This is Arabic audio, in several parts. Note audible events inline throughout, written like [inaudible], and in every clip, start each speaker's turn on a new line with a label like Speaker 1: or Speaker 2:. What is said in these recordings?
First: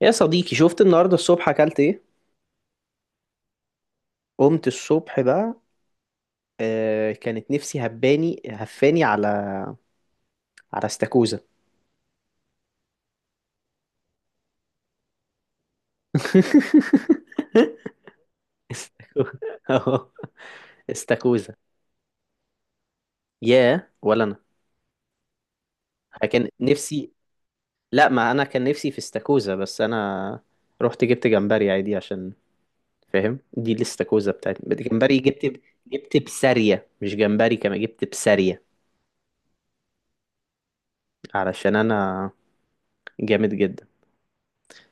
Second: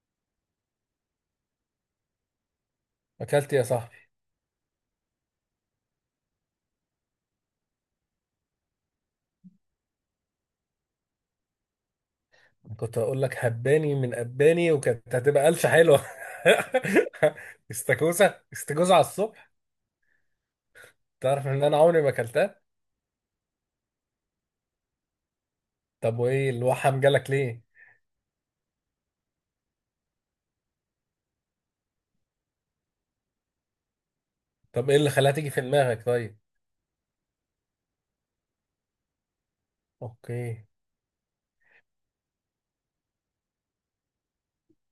Speaker 1: يا صديقي، شفت النهارده الصبح اكلت ايه؟
Speaker 2: اكلت يا صاحبي.
Speaker 1: قمت الصبح بقى. كانت نفسي هباني هفاني على استاكوزا.
Speaker 2: كنت هقول لك هباني من اباني، وكانت هتبقى قلشه حلوه. [laughs]
Speaker 1: [laughs]
Speaker 2: استاكوزا استاكوزا على
Speaker 1: استاكوزا
Speaker 2: الصبح!
Speaker 1: أهو،
Speaker 2: تعرف
Speaker 1: استاكوزا.
Speaker 2: ان انا عمري ما اكلتها؟
Speaker 1: يا ولا انا.
Speaker 2: طب
Speaker 1: كان
Speaker 2: وايه الوحم
Speaker 1: نفسي.
Speaker 2: جالك ليه؟
Speaker 1: لا، ما انا كان نفسي في استاكوزا، بس انا رحت جبت جمبري عادي عشان... فاهم، دي الاستاكوزا بتاعتي
Speaker 2: طب ايه اللي
Speaker 1: جمبري.
Speaker 2: خلاها تيجي
Speaker 1: جبت
Speaker 2: في دماغك؟
Speaker 1: جبت
Speaker 2: طيب.
Speaker 1: بسارية، مش جمبري، كمان جبت بسارية.
Speaker 2: اوكي.
Speaker 1: علشان انا جامد جدا.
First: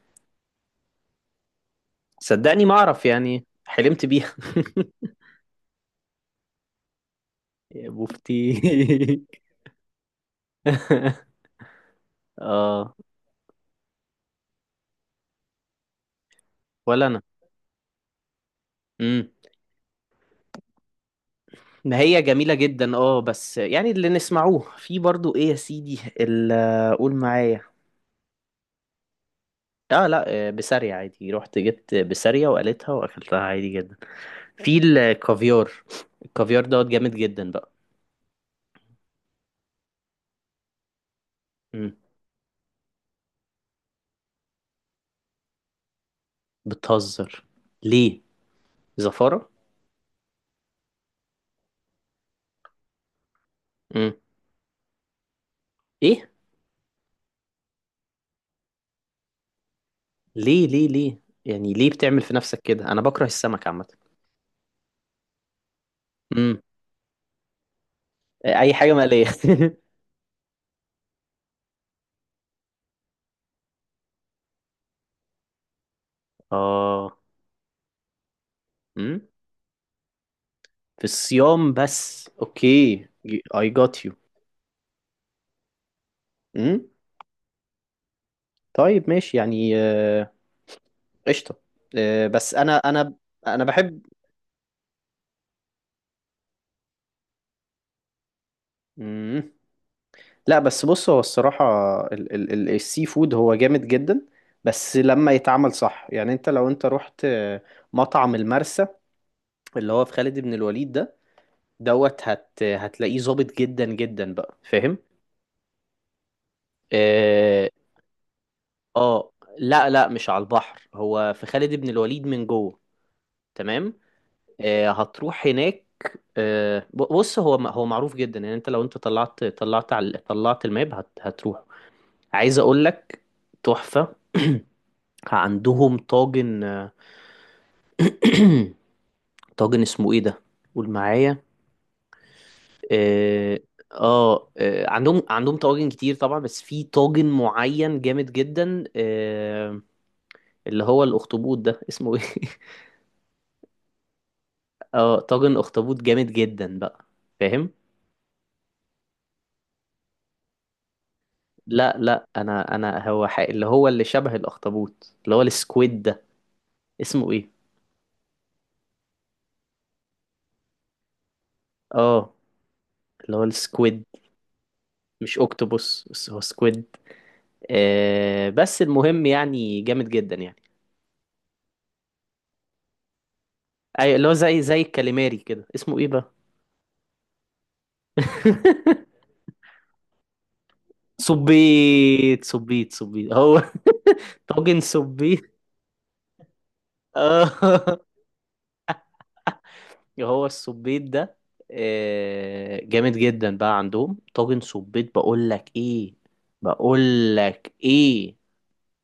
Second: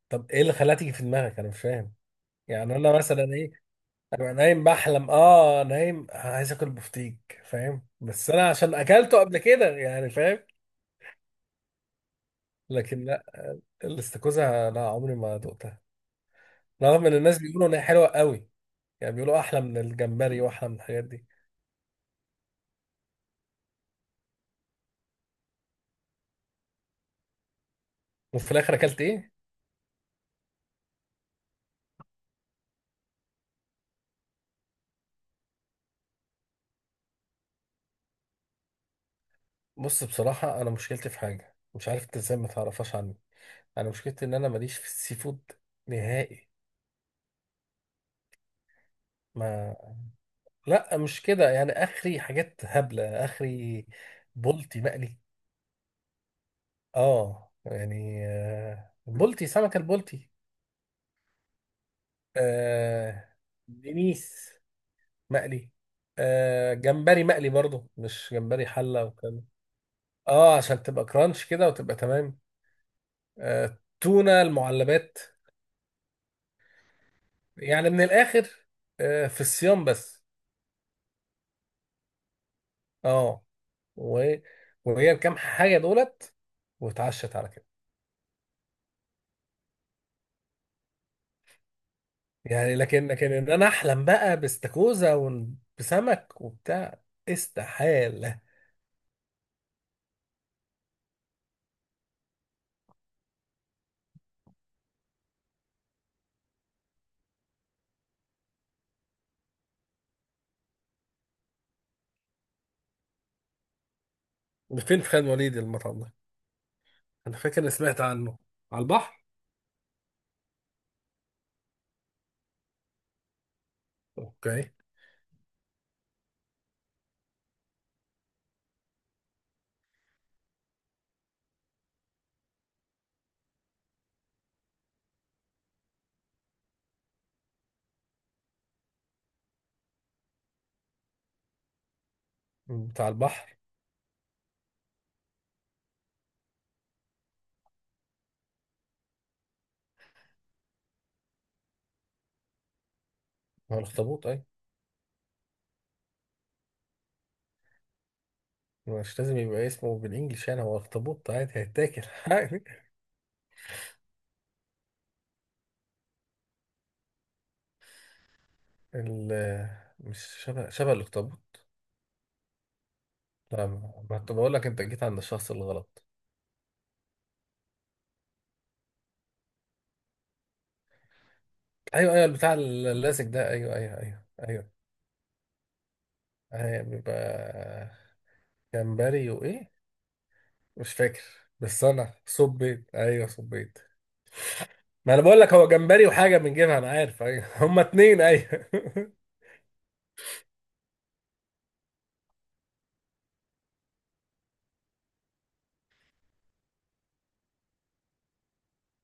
Speaker 2: طب ايه اللي خلاها تيجي في دماغك؟ انا مش فاهم.
Speaker 1: صدقني، ما
Speaker 2: يعني انا
Speaker 1: اعرف
Speaker 2: مثلا
Speaker 1: يعني،
Speaker 2: ايه؟
Speaker 1: حلمت بيها.
Speaker 2: انا نايم
Speaker 1: [laughs]
Speaker 2: بحلم، اه، نايم، أنا عايز اكل بفتيك، فاهم؟
Speaker 1: يا
Speaker 2: بس انا عشان اكلته قبل
Speaker 1: بوفتيك.
Speaker 2: كده، يعني، فاهم.
Speaker 1: [laughs] اه.
Speaker 2: لكن لا. الاستاكوزا لا، عمري ما دقتها. رغم
Speaker 1: ولا
Speaker 2: ان
Speaker 1: انا.
Speaker 2: الناس بيقولوا ان هي حلوه قوي. يعني
Speaker 1: امم.
Speaker 2: بيقولوا احلى من الجمبري واحلى من الحاجات دي.
Speaker 1: ما هي جميلة جدا، اه، بس يعني اللي نسمعوه في برضو ايه يا سيدي اللي... قول معايا.
Speaker 2: وفي الاخر اكلت ايه؟
Speaker 1: اه، لا، بسارية عادي، رحت جبت بسارية وقالتها واكلتها عادي جدا. في الكافيار. الكافيار دوت جامد جدا بقى.
Speaker 2: بص، بصراحه، انا مشكلتي في حاجه، مش
Speaker 1: امم.
Speaker 2: عارف انت ازاي ما تعرفهاش عني. انا مشكلتي ان انا ماليش في السي فود. نهائي.
Speaker 1: بتهزر؟ ليه؟ زفارة؟
Speaker 2: ما لا، مش كده، يعني اخري حاجات هبله اخري.
Speaker 1: امم.
Speaker 2: بولتي مقلي.
Speaker 1: ايه؟
Speaker 2: اه، يعني بولتي، سمكه البولتي.
Speaker 1: ليه، ليه، ليه، يعني ليه بتعمل في نفسك كده؟ انا بكره
Speaker 2: آه
Speaker 1: السمك عامة.
Speaker 2: دنيس مقلي.
Speaker 1: امم.
Speaker 2: جمبري مقلي برضو، مش جمبري
Speaker 1: اي حاجة
Speaker 2: حله
Speaker 1: مقلية.
Speaker 2: وكده. اه، عشان تبقى كرانش كده وتبقى تمام. تونة المعلبات.
Speaker 1: [laughs] اه.
Speaker 2: يعني من الآخر.
Speaker 1: امم.
Speaker 2: في الصيام بس.
Speaker 1: في الصيام بس. اوكي.
Speaker 2: اه.
Speaker 1: I got you.
Speaker 2: و- وهي الكام حاجة دولت،
Speaker 1: امم.
Speaker 2: واتعشت على كده.
Speaker 1: طيب، ماشي يعني، قشطة. بس
Speaker 2: يعني،
Speaker 1: انا
Speaker 2: لكن
Speaker 1: انا
Speaker 2: لكن ان
Speaker 1: انا
Speaker 2: انا
Speaker 1: بحب...
Speaker 2: احلم بقى باستاكوزا وبسمك وبتاع. استحالة.
Speaker 1: مم. لا بس بص، هو الصراحة السي فود هو جامد جدا. بس لما يتعمل صح، يعني انت لو انت رحت مطعم المرسى اللي هو في خالد بن الوليد ده. دوت، هتلاقيه ظابط جدا جدا بقى،
Speaker 2: ده
Speaker 1: فاهم؟
Speaker 2: فين، في خان وليد المطعم ده؟ انا فاكر
Speaker 1: اه.
Speaker 2: اني سمعت عنه. على البحر.
Speaker 1: لا، لا، مش على البحر، هو في خالد بن الوليد من جوه. تمام.
Speaker 2: اوكي.
Speaker 1: هتروح هناك. بص هو معروف جدا، يعني انت لو انت طلعت على طلعت الماب هتروح. عايز اقول لك، تحفة. عندهم طاجن [clears throat] طاجن اسمه ايه ده؟ قول معايا.
Speaker 2: بتاع البحر.
Speaker 1: اه. عندهم طواجن كتير طبعا، بس في طاجن معين جامد جدا اللي هو الاخطبوط ده، اسمه ايه؟ [laughs]
Speaker 2: ما هو الاخطبوط اي؟
Speaker 1: اه، طاجن اخطبوط جامد جدا بقى. فاهم؟
Speaker 2: مش لازم يبقى اسمه بالانجلش، يعني هو اخطبوط عادي
Speaker 1: لا،
Speaker 2: هيتاكل
Speaker 1: لا،
Speaker 2: [laughs] عادي.
Speaker 1: انا هو حق اللي هو اللي شبه الاخطبوط اللي هو السكويد ده، اسمه ايه؟
Speaker 2: ال- مش شبه الاخطبوط.
Speaker 1: اه، اللي هو
Speaker 2: فاهم؟
Speaker 1: السكويد.
Speaker 2: ما كنت بقول لك انت جيت عند
Speaker 1: مش
Speaker 2: الشخص الغلط.
Speaker 1: اوكتوبوس، بس هو سكويد. آه، بس المهم يعني جامد جدا يعني.
Speaker 2: ايوه، ايوه، البتاع اللاسك ده، ايوه، ايوه،
Speaker 1: اي
Speaker 2: ايوه.
Speaker 1: اللي هو زي
Speaker 2: ايوه،
Speaker 1: زي الكاليماري كده، اسمه ايه بقى؟
Speaker 2: ايوه، بيبقى
Speaker 1: [laughs]
Speaker 2: جمبري وايه؟ مش فاكر. بس انا
Speaker 1: صبيت، صبيت،
Speaker 2: صبيت، ايوه،
Speaker 1: صبيت هو... [laughs]
Speaker 2: صبيت.
Speaker 1: طاجن
Speaker 2: ما انا بقول لك
Speaker 1: صبيت.
Speaker 2: هو جمبري وحاجه بنجيبها، انا عارف، ايوه، [laughs] هما
Speaker 1: اه.
Speaker 2: اتنين، ايوه. [laughs]
Speaker 1: هو الصبيت ده جامد جدا بقى. عندهم طاجن صبيت، بقول لك ايه، بقول لك ايه،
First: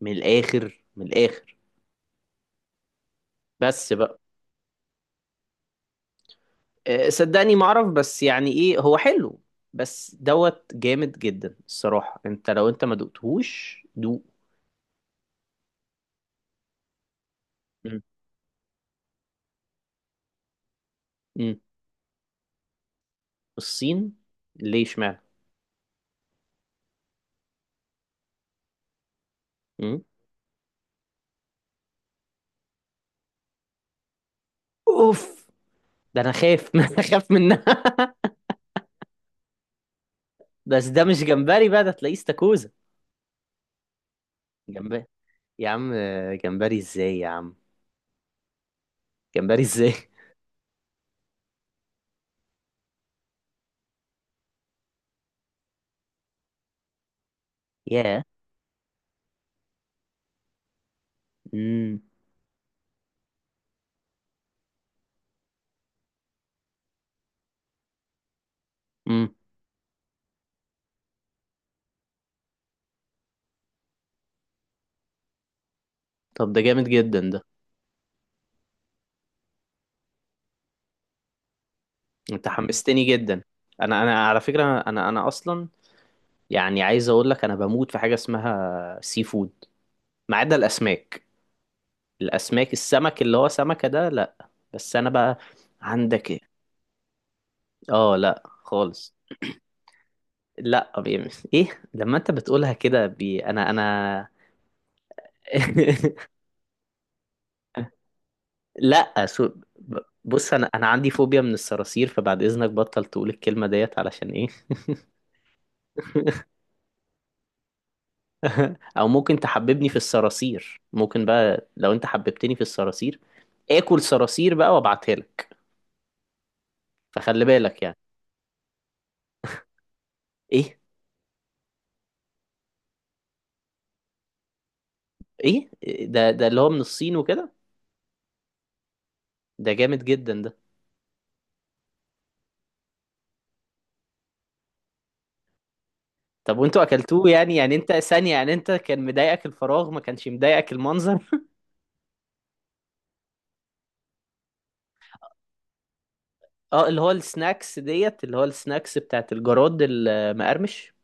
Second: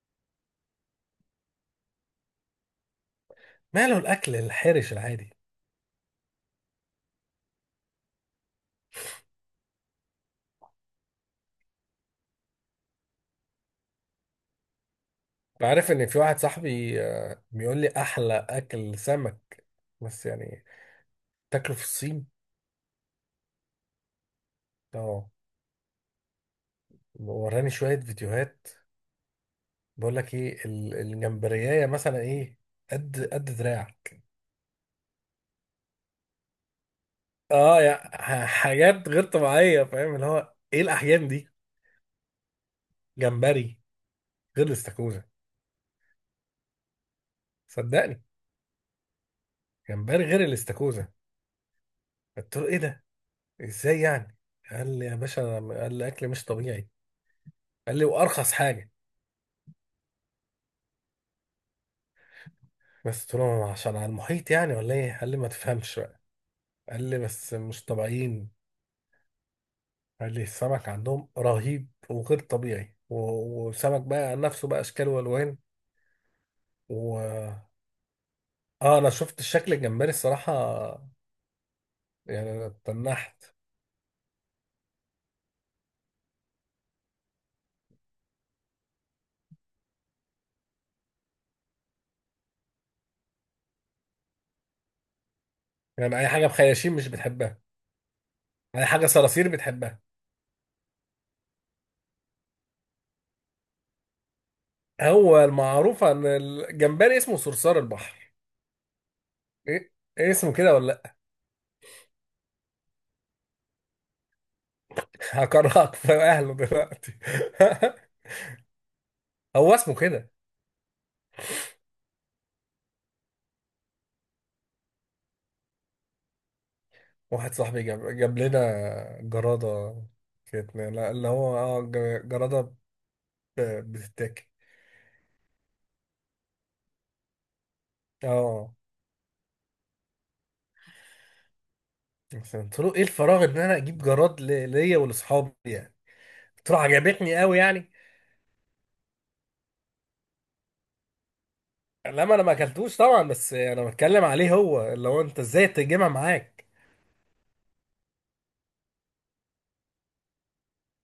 Speaker 1: من الاخر، من الاخر. بس
Speaker 2: ماله
Speaker 1: بقى.
Speaker 2: الاكل الحرش العادي؟
Speaker 1: صدقني ما اعرف، بس يعني ايه، هو حلو. بس دوت جامد جدا الصراحة، انت لو انت ما دقتهوش دوق.
Speaker 2: بعرف ان في واحد صاحبي بيقول لي
Speaker 1: مم.
Speaker 2: احلى اكل سمك. بس يعني
Speaker 1: مم.
Speaker 2: تاكله في الصين.
Speaker 1: الصين؟ ليه؟ اشمعنى؟
Speaker 2: اه، وراني شويه فيديوهات.
Speaker 1: مم.
Speaker 2: بقول لك ايه، الجمبريايه مثلا ايه؟ قد دراع.
Speaker 1: اوف. ده انا خايف [laughs] ما انا خايف منها.
Speaker 2: اه يا، حاجات غير طبيعيه، فاهم؟ اللي هو ايه،
Speaker 1: بس ده مش
Speaker 2: الاحيان دي.
Speaker 1: جمبري بقى، ده تلاقيه استاكوزا.
Speaker 2: جمبري غير
Speaker 1: جمبري.
Speaker 2: الاستاكوزا.
Speaker 1: يا عم جمبري ازاي يا عم؟
Speaker 2: صدقني،
Speaker 1: جمبري ازاي؟
Speaker 2: جمبري
Speaker 1: [laughs]
Speaker 2: غير الاستاكوزا. قلت له ايه ده؟ ازاي يعني؟ قال لي يا باشا، قال لي اكل مش طبيعي. قال لي
Speaker 1: ياه.
Speaker 2: وارخص حاجه.
Speaker 1: امم.
Speaker 2: بس قلت له عشان على المحيط يعني، ولا ايه؟ قال لي ما تفهمش بقى. قال لي بس مش طبيعيين.
Speaker 1: امم.
Speaker 2: قال لي السمك عندهم رهيب وغير طبيعي، و- وسمك بقى عن نفسه بقى اشكال
Speaker 1: طب ده جامد جدا ده.
Speaker 2: والوان. اه، انا شفت الشكل الجمبري الصراحه.
Speaker 1: انت
Speaker 2: يعني انا
Speaker 1: حمستني جدا.
Speaker 2: اتنحت.
Speaker 1: انا على فكرة، انا اصلا... يعني عايز اقول لك، انا بموت في حاجه اسمها سي فود، ما عدا الاسماك. السمك اللي هو سمكه ده، لا. بس انا بقى.
Speaker 2: يعني اي
Speaker 1: عندك
Speaker 2: حاجه
Speaker 1: ايه؟
Speaker 2: بخياشيم مش بتحبها؟
Speaker 1: اه، لا
Speaker 2: اي حاجه
Speaker 1: خالص.
Speaker 2: صراصير بتحبها؟
Speaker 1: لا، [laughs] ايه؟ لما انت بتقولها كده بي... انا
Speaker 2: هو المعروف ان
Speaker 1: [laughs]
Speaker 2: الجمبري اسمه صرصار البحر.
Speaker 1: لا،
Speaker 2: ايه؟
Speaker 1: ب-
Speaker 2: ايه،
Speaker 1: بص،
Speaker 2: اسمه
Speaker 1: انا
Speaker 2: كده ولا
Speaker 1: انا عندي
Speaker 2: لا؟
Speaker 1: فوبيا من الصراصير، فبعد اذنك بطل تقول الكلمه ديت، علشان ايه؟
Speaker 2: [laughs] هكرهك في اهله دلوقتي.
Speaker 1: [laughs] او ممكن
Speaker 2: [laughs] هو
Speaker 1: تحببني
Speaker 2: اسمه
Speaker 1: في
Speaker 2: كده؟
Speaker 1: الصراصير، ممكن، بقى لو انت حببتني في الصراصير اكل صراصير بقى وابعتها لك، فخلي
Speaker 2: واحد
Speaker 1: بالك
Speaker 2: صاحبي
Speaker 1: يعني.
Speaker 2: جاب لنا جراده. كانت،
Speaker 1: ايه؟
Speaker 2: لا، اللي هو جراده. بتتاكل.
Speaker 1: ايه ده اللي هو من الصين وكده.
Speaker 2: اه،
Speaker 1: ده جامد جدا ده.
Speaker 2: بس قلت له ايه الفراغ ان انا اجيب جراد ليا ولاصحابي، يعني.
Speaker 1: طب
Speaker 2: قلت له
Speaker 1: وانتوا اكلتوه
Speaker 2: عجبتني
Speaker 1: يعني
Speaker 2: قوي،
Speaker 1: يعني
Speaker 2: يعني.
Speaker 1: انت ثانية يعني انت، كان مضايقك الفراغ، ما كانش مضايقك المنظر؟
Speaker 2: لا، ما انا ما اكلتوش طبعا، بس انا بتكلم عليه، هو اللي هو انت ازاي تجيبها معاك؟
Speaker 1: [laughs] اه، اللي هو السناكس ديت، اللي هو السناكس بتاعت الجراد المقرمش.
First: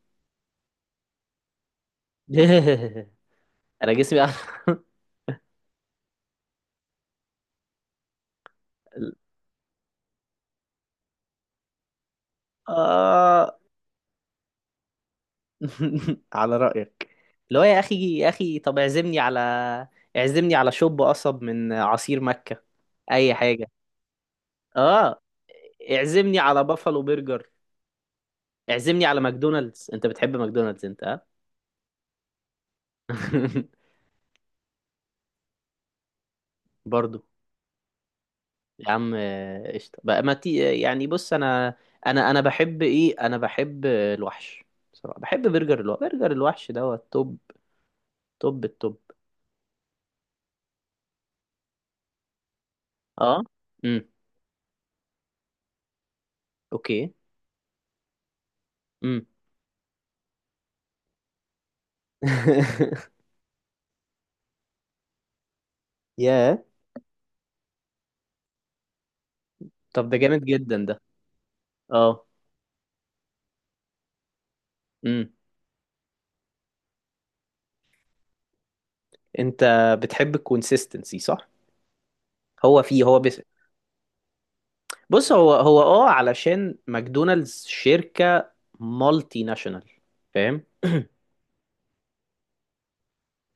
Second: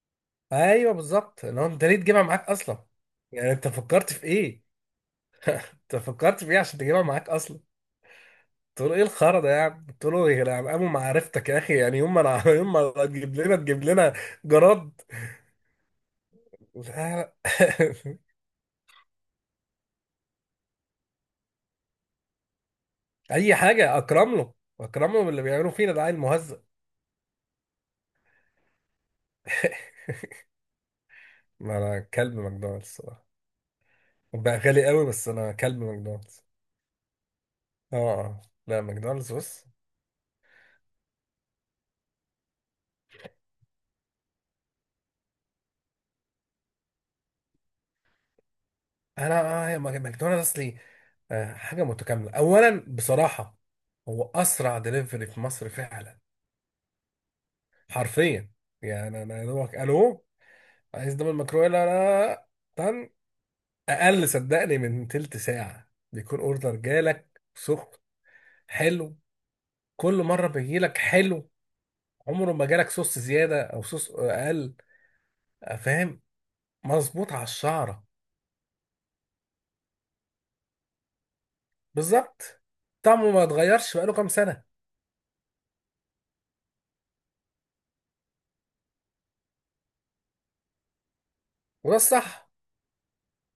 Speaker 2: ايوه بالظبط، اللي هو انت ليه تجيبها معاك اصلا؟
Speaker 1: [laughs]
Speaker 2: يعني انت
Speaker 1: انا
Speaker 2: فكرت
Speaker 1: جسمي...
Speaker 2: في
Speaker 1: [laughs]
Speaker 2: ايه؟ انت فكرت في ايه عشان تجيبها معاك اصلا؟ قلت له ايه الخرا ده يا عم، قلت له يا عم قاموا معرفتك يا اخي، يعني يوم ما انا [laughs] يوم ما تجيب لنا
Speaker 1: آه.
Speaker 2: تجيب لنا جراد.
Speaker 1: [laughs] على رأيك.
Speaker 2: لا.
Speaker 1: اللي هو يا أخي، يا أخي، طب اعزمني على... اعزمني على شوب قصب من عصير مكة،
Speaker 2: [laughs]
Speaker 1: أي
Speaker 2: اي
Speaker 1: حاجة.
Speaker 2: حاجه اكرم له. اكرم
Speaker 1: آه.
Speaker 2: له باللي بيعملوا فينا، ده عيل
Speaker 1: اعزمني
Speaker 2: مهزأ.
Speaker 1: على بافالو برجر. اعزمني على ماكدونالدز،
Speaker 2: [laughs]
Speaker 1: انت بتحب ماكدونالدز انت، ها؟
Speaker 2: ما انا كلب ماكدونالدز الصراحه.
Speaker 1: [laughs]
Speaker 2: بقى غالي قوي، بس انا كلب ماكدونالدز.
Speaker 1: برضو.
Speaker 2: اه. آه. لا،
Speaker 1: يا عم،
Speaker 2: ماكدونالدز، بص.
Speaker 1: قشطة بقى، ما تي يعني بص، انا... انا بحب ايه، انا بحب الوحش. بصراحة بحب برجر الوحش، برجر الوحش دوت توب، توب التوب.
Speaker 2: انا هي ماكدونالدز اصلي. حاجه متكامله اولا
Speaker 1: اه.
Speaker 2: بصراحه.
Speaker 1: امم.
Speaker 2: هو اسرع دليفري في مصر فعلا.
Speaker 1: اوكي.
Speaker 2: حرفيا. يعني
Speaker 1: امم.
Speaker 2: انا يا دوبك الو، عايز دبل مكرويلا، لا لا لا، طن،
Speaker 1: [laughs]
Speaker 2: اقل صدقني من تلت ساعه بيكون
Speaker 1: ياه.
Speaker 2: اوردر جالك سخن. حلو.
Speaker 1: طب ده
Speaker 2: كل
Speaker 1: جامد
Speaker 2: مره
Speaker 1: جدا
Speaker 2: بيجيلك
Speaker 1: ده.
Speaker 2: حلو.
Speaker 1: اه.
Speaker 2: عمره ما جالك صوص زياده او صوص اقل.
Speaker 1: امم.
Speaker 2: فاهم. مظبوط على الشعره.
Speaker 1: انت بتحب الكونسيستنسي، صح؟
Speaker 2: بالظبط.
Speaker 1: هو فيه، هو
Speaker 2: طعمه
Speaker 1: بس...
Speaker 2: ما اتغيرش بقاله كام سنه.
Speaker 1: بص هو علشان ماكدونالدز شركة مالتي ناشونال، فاهم؟
Speaker 2: وده الصح.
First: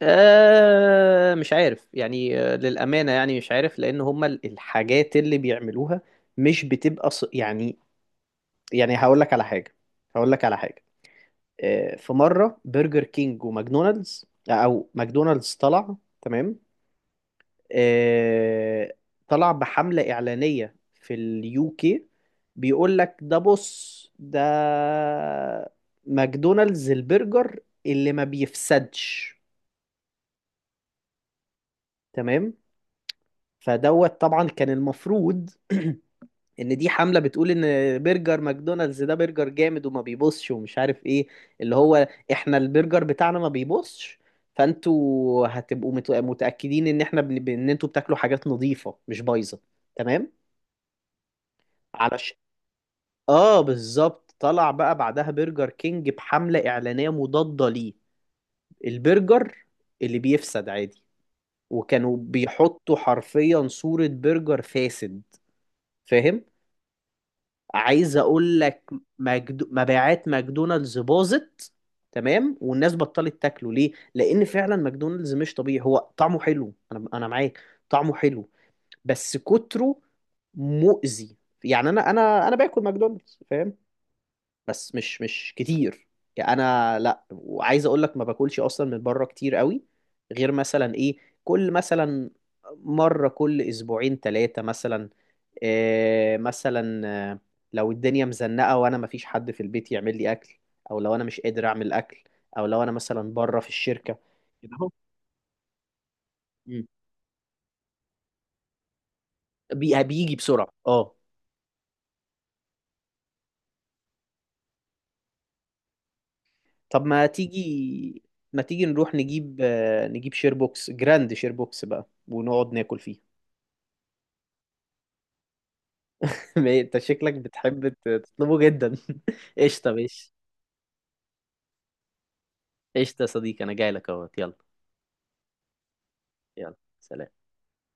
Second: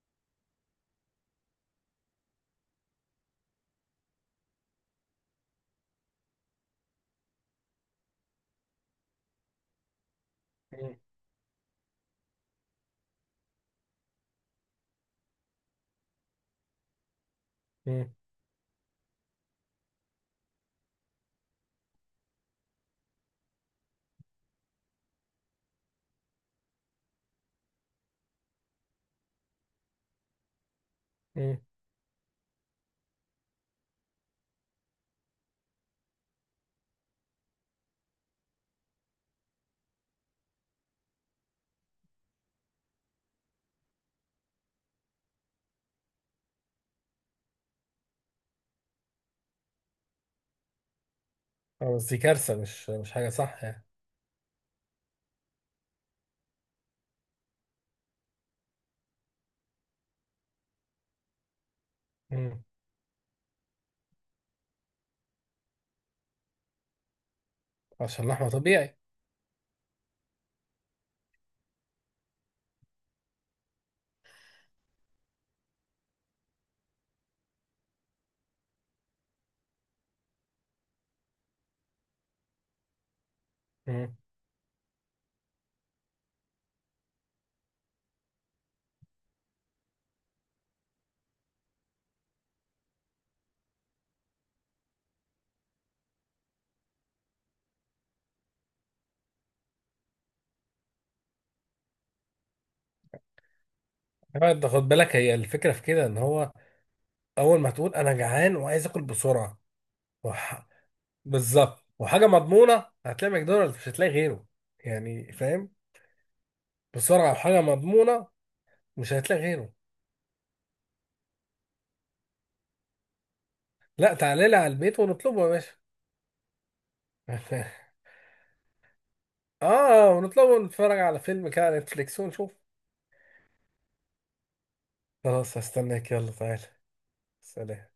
Speaker 1: مش عارف يعني، للأمانة يعني مش عارف، لأن هما الحاجات اللي بيعملوها مش بتبقى يعني... يعني هقول لك على حاجة، هقول لك على حاجة. آه، في مرة برجر كينج وماكدونالدز، أو ماكدونالدز، طلع. تمام.
Speaker 2: مم.
Speaker 1: آه، طلع بحملة إعلانية في اليو كي. بيقول لك ده، بص، ده ماكدونالدز البرجر اللي ما بيفسدش.
Speaker 2: مم.
Speaker 1: تمام. فدوت طبعا كان المفروض [clears throat] ان دي حمله بتقول ان برجر ماكدونالدز ده برجر جامد وما بيبصش، ومش عارف ايه، اللي هو احنا البرجر بتاعنا ما بيبصش، فانتوا هتبقوا متاكدين ان احنا ان انتوا بتاكلوا حاجات نظيفه، مش بايظه. تمام.
Speaker 2: اه، بس دي
Speaker 1: علش
Speaker 2: كارثة، مش حاجة
Speaker 1: اه،
Speaker 2: صح يعني.
Speaker 1: بالظبط. طلع بقى بعدها برجر كينج بحمله اعلانيه مضاده ليه، البرجر اللي بيفسد عادي، وكانوا
Speaker 2: مم.
Speaker 1: بيحطوا حرفيا صوره برجر فاسد. فاهم؟ عايز
Speaker 2: عشان اللحمة
Speaker 1: اقول لك،
Speaker 2: طبيعي.
Speaker 1: مبيعات ماكدونالدز باظت. تمام. والناس بطلت تاكله ليه؟ لان فعلا ماكدونالدز مش طبيعي. هو طعمه حلو، انا معاك. طعمه حلو، بس كتره مؤذي. يعني انا باكل ماكدونالدز، فاهم؟
Speaker 2: مم.
Speaker 1: بس مش كتير. يعني انا لا، وعايز اقول لك ما باكلش اصلا من بره كتير قوي. غير مثلا ايه، كل مثلا مرة كل اسبوعين ثلاثة مثلا. إيه مثلا؟ آه، لو الدنيا مزنقة وانا مفيش حد في البيت يعمل لي اكل، او لو انا مش قادر اعمل اكل، او لو انا مثلا بره في الشركة.
Speaker 2: انت
Speaker 1: كده
Speaker 2: خد
Speaker 1: اهو.
Speaker 2: بالك، هي الفكرة في كده ان هو،
Speaker 1: مم.
Speaker 2: اول ما تقول انا جعان وعايز اكل بسرعة.
Speaker 1: بيجي
Speaker 2: وح...
Speaker 1: بسرعة، اه.
Speaker 2: بالظبط، وحاجة مضمونة هتلاقي ماكدونالدز، مش هتلاقي غيره. يعني فاهم؟
Speaker 1: طب ما
Speaker 2: بسرعة وحاجة
Speaker 1: تيجي،
Speaker 2: مضمونة.
Speaker 1: ما تيجي
Speaker 2: مش
Speaker 1: نروح
Speaker 2: هتلاقي غيره.
Speaker 1: نجيب شير بوكس، جراند شير بوكس بقى، ونقعد ناكل فيه.
Speaker 2: لا، تعالى لي على البيت ونطلبه يا باشا.
Speaker 1: [laughs] انت شكلك
Speaker 2: [laughs]
Speaker 1: بتحب تطلبه جدا. [laughs] قشطة،
Speaker 2: اه،
Speaker 1: ماشي.
Speaker 2: ونطلبه ونتفرج على فيلم كده على نتفليكس ونشوف.
Speaker 1: قشطة يا صديقي، انا جاي لك اهو، يلا.
Speaker 2: خلاص هستناك، يلا تعالى.
Speaker 1: يلا، سلام.
Speaker 2: سلام.